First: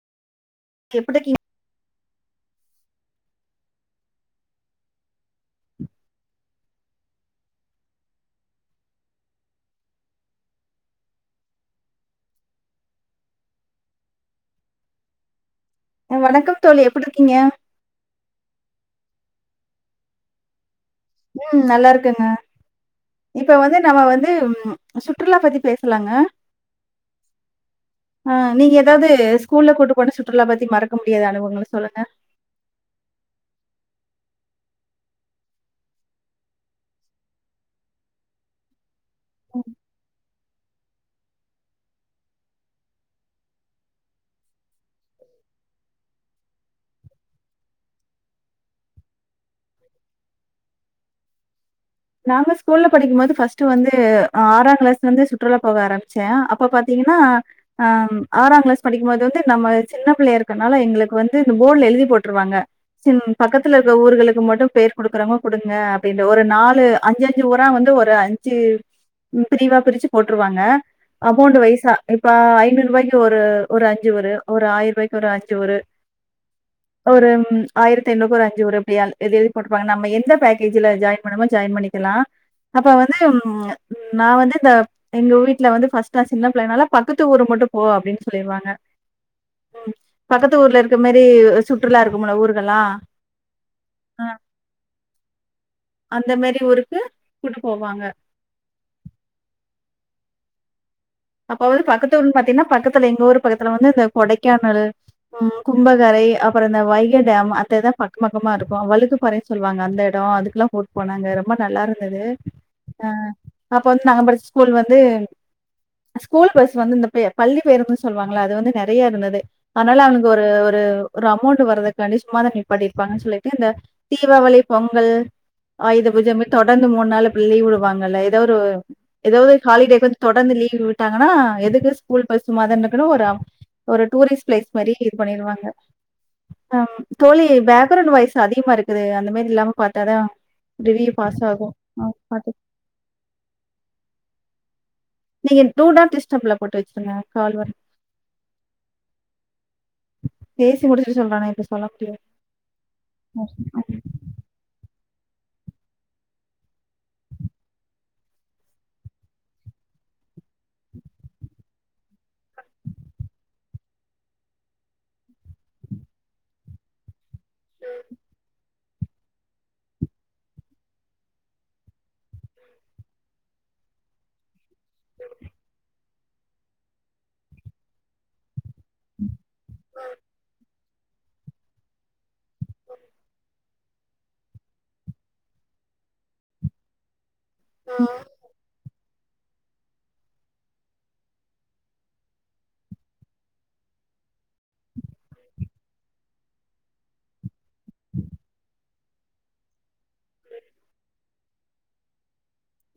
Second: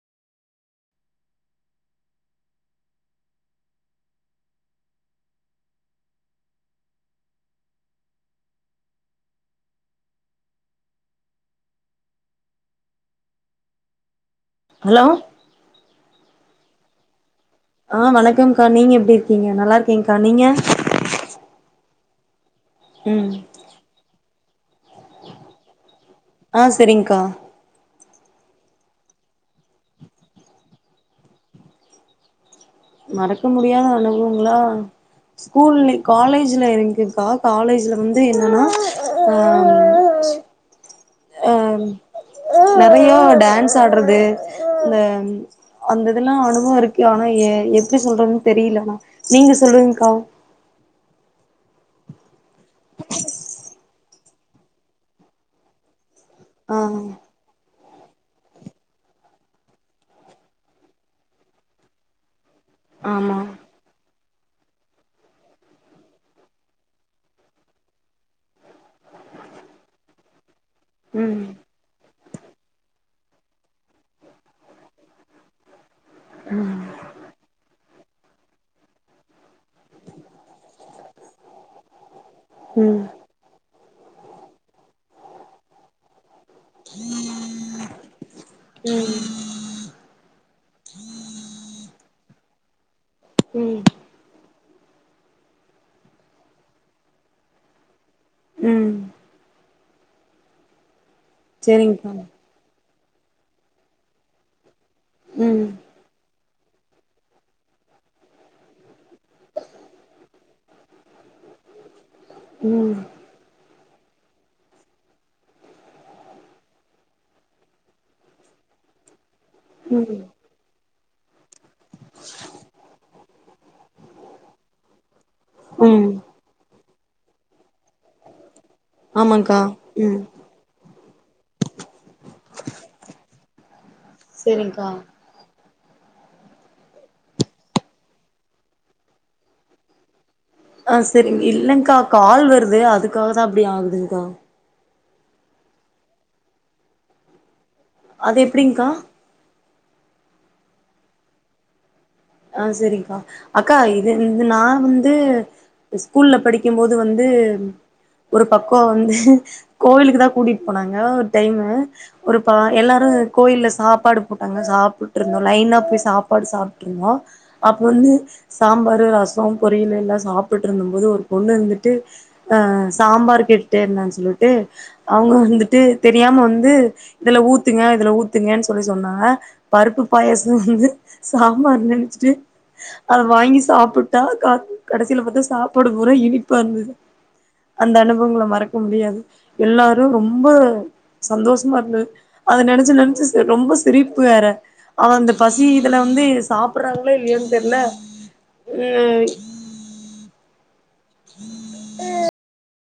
எப்டி இருக்கீங்க ஹலோ வணக்கம் தோழி எப்டி இருக்கீங்க ஆ வணக்கம்க்கா நீங்க எப்டி இருக்கீங்க நல்லா இருக்கேக்கா நீங்க ம் நல்லா இருக்கேங்க ம் இப்ப வந்து நம்ம வந்து சுற்றுலா பத்தி பேசலாங்க ஆ சரிங்க்கா ஆ நீங்க ஏதாவது ஸ்கூல்ல கூட்டு போன சுற்றுலா பத்தி மறக்க முடியாத அனுபவங்கள சொல்லுங்க மறக்க முடியாத அனுபங்களா ஸ்கூல்ல காலேஜ்ல இருக்குக்கா காலேஜ்ல வந்து என்னன்னா ஆ அ நெறையா டான்ஸ் ஆடுறது இந்த அந்தெல்லா அனுபவ இருக்கு ஆனா எ எப்டி சொல்றது தெரியல ஆனா நீங்க சொல்லுங்க்கா நாங்க ஸ்கூல்ல படிக்கும் போது ஃபர்ஸ்ட்டு வந்து ஆறா க்ளாஸ்ல இருந்து சுற்றுலா போக ஆரம்பிச்சே அ ப்ப ஆ பாத்தீங்கன்னா ஆம் ஆறா க்ளாஸ் படிக்கும்போது வந்து நம்ம சின்ன பிள்ளைய இருக்கனால எங்களுக்கு வந்து இந்த போர்ட்ல எழுதி போட்ருவாங்க சின் ஆமா பக்கத்துல இருக்க ஊர்களுக்கு மட்டு பேர் குடுக்குறவுங்க குடுங்க அப்படின்ற ஒரு நால் லு அஞ்ச அஞ்சு ஊரா வந்து ஒரு அஞ்சு பிரிவா பிரிச்சு போட்ருவாங்க ம் அமௌண்டு வைசா இப்ப ஐநூறு ரூபாய்க்கு ஒரு ஒரு அஞ்சு வரு ஒரு ஆயிரூபாய்க்கு ஒரு அஞ்சு ஒரு ஒரு ஆயிரத் எண்ண அஞ்சூ ஊரு அப்படியா எதே போட்ருப்பாங்க ந எந்த பேக்கேஜ்ல ஜா ஜாயின் பண்ணிக்கலா அப்ப ம் வந்து நா வந்து இந்த எங்க வீட்ல வந்து ஃபஸ்ட் நா சின்ன பிள்ளைனால பக்கத்து ஊர் மட்டும் போக அப்படின்னு சொல்லிருவாங்க ம் பக்கத்து ஊர்ல இருக்க மாரி சுற்றுலா இருக்கும்ல ஊர்கல்லா ம் அந்த மாரி ஊருக்கு கூட்டு போவாங்க ம் அப்ப வந்து செரிங்க்கா பக்கத்ததூர் பாத்தீங்கன்னா பக்கத்துல எங்க ஊரு பக்கத்துல வந்து இந்த கொடைக்கானல் உ ம் கும்ப கரை அப்பற இந்த வைகை டேம் அந்ததா பக்கம் பக்கமா இருக்கு வழுக்குப்பாறை சொல்லுவாங்க அந்த எட அதுக்குலா [unintelligible] போனாங்க ரொம்ப நல்லா இருந்தது ம் அ அப்ப வந்து நாங்க படிச்ச ஸ்கூல் வந்து ஸ்கூல் பஸ் வந்து இந்த பே பள்ளி பேருந்துன்னு சொல்லுவாங்களா அது வந்து நெறையா இருந்தது அதனால ம் அவனுக்கு ஒரு ஒரு ஒரு அமௌண்ட் வருது கணிசமாத நிப்பாடி இருப்பாங்கன்னு சொல்லிட்டு இந்த தீபாவளி பொங்கல் ஆயத ம் பூஜ இந்மாரி தொடந்து மூண் நாள் இப்ப லீவ் விடுவாங்கல்ல எதோ ஒரு எதாவ்து ஆமாக்கா ஹாலிடேக் வந்து ம் தொடந்து லீவ் வி ட்டாங்கன்னா எதுக்கு ஸ்கூல் பஸ் சும்மாதானகுது ஒரு ஒரு டூரிஸ் ப்ளேஸ் செரிங்க்கா மாரி இரு பண்ணிருவாங்க அம் தோழி பேக்ரவுண்ட் வாய்ஸ் அதிகமா இருக்குது அந்த மாரி இல்லாம பாத்தாதா ஆ செரிங் இல்லங்க்கா கால் வருது அதுக்காகதா அப்டி ஆகுதுங்க்கா நீங்க டூ நாட் டிஸ்டப்ல போட்டு வெச்சருங்க கால் வ அது எப்படிங்க்கா? பேசி முடிச்சிட்டு சொல்றனே இப்ப சொல்ல முடியாது ஆ செரிங்கா அக்கா இது இந்து நா வந்து ஸ்கூல்ல படிக்கும்போது வந்து ஒரு பக்கோ வந்து கோவிலுக்குதா கூட்டிட் போனாங்க ஒரு டைமு ஒரு பா எல்லாரு கோயில்ல சாப்பாடு போட்டாங்க சாப்புட்ருந்தோ லைனா போய் சாப்பாடு சாப்ட்ருந்தோ அப்ப வந்து சாம்பாரு ரசோ பொரியல் எல்லா சாப்பிட்ருந்தபோது ஒரு பொண்ணு இந்துட்டு அ சாம்பார் கேட்டுட்டே இருந்தான் சொல்லிட்டு அவுங்க வந்துட்டு தெரியாம வந்து இதுல ஊத்துங்க இதுல ஊ த்துங்கன் சொல்லி சொன்னாங்க பருப்பு பாயசோ வந்து சாம்பார் நெனச்சிட்டு அத வாங்கி சாப்பிட்டா கா கடசில பாத்தா சாப்பாடு ரே இனிப்பா இருந்தது அந்த அனுபவங்கள மறக்க முடியாது எல்லாரு ரொம்ப சந்தோஷமா இருந்தது அத நெனச்சு நென்ச்சு ச ரொம்ப சிரிப்பு வேற அவ அந்த பசி இதுல வந்து சாப்பட்றாங்ளோ இல்லயோன் தெர்ல உ உம்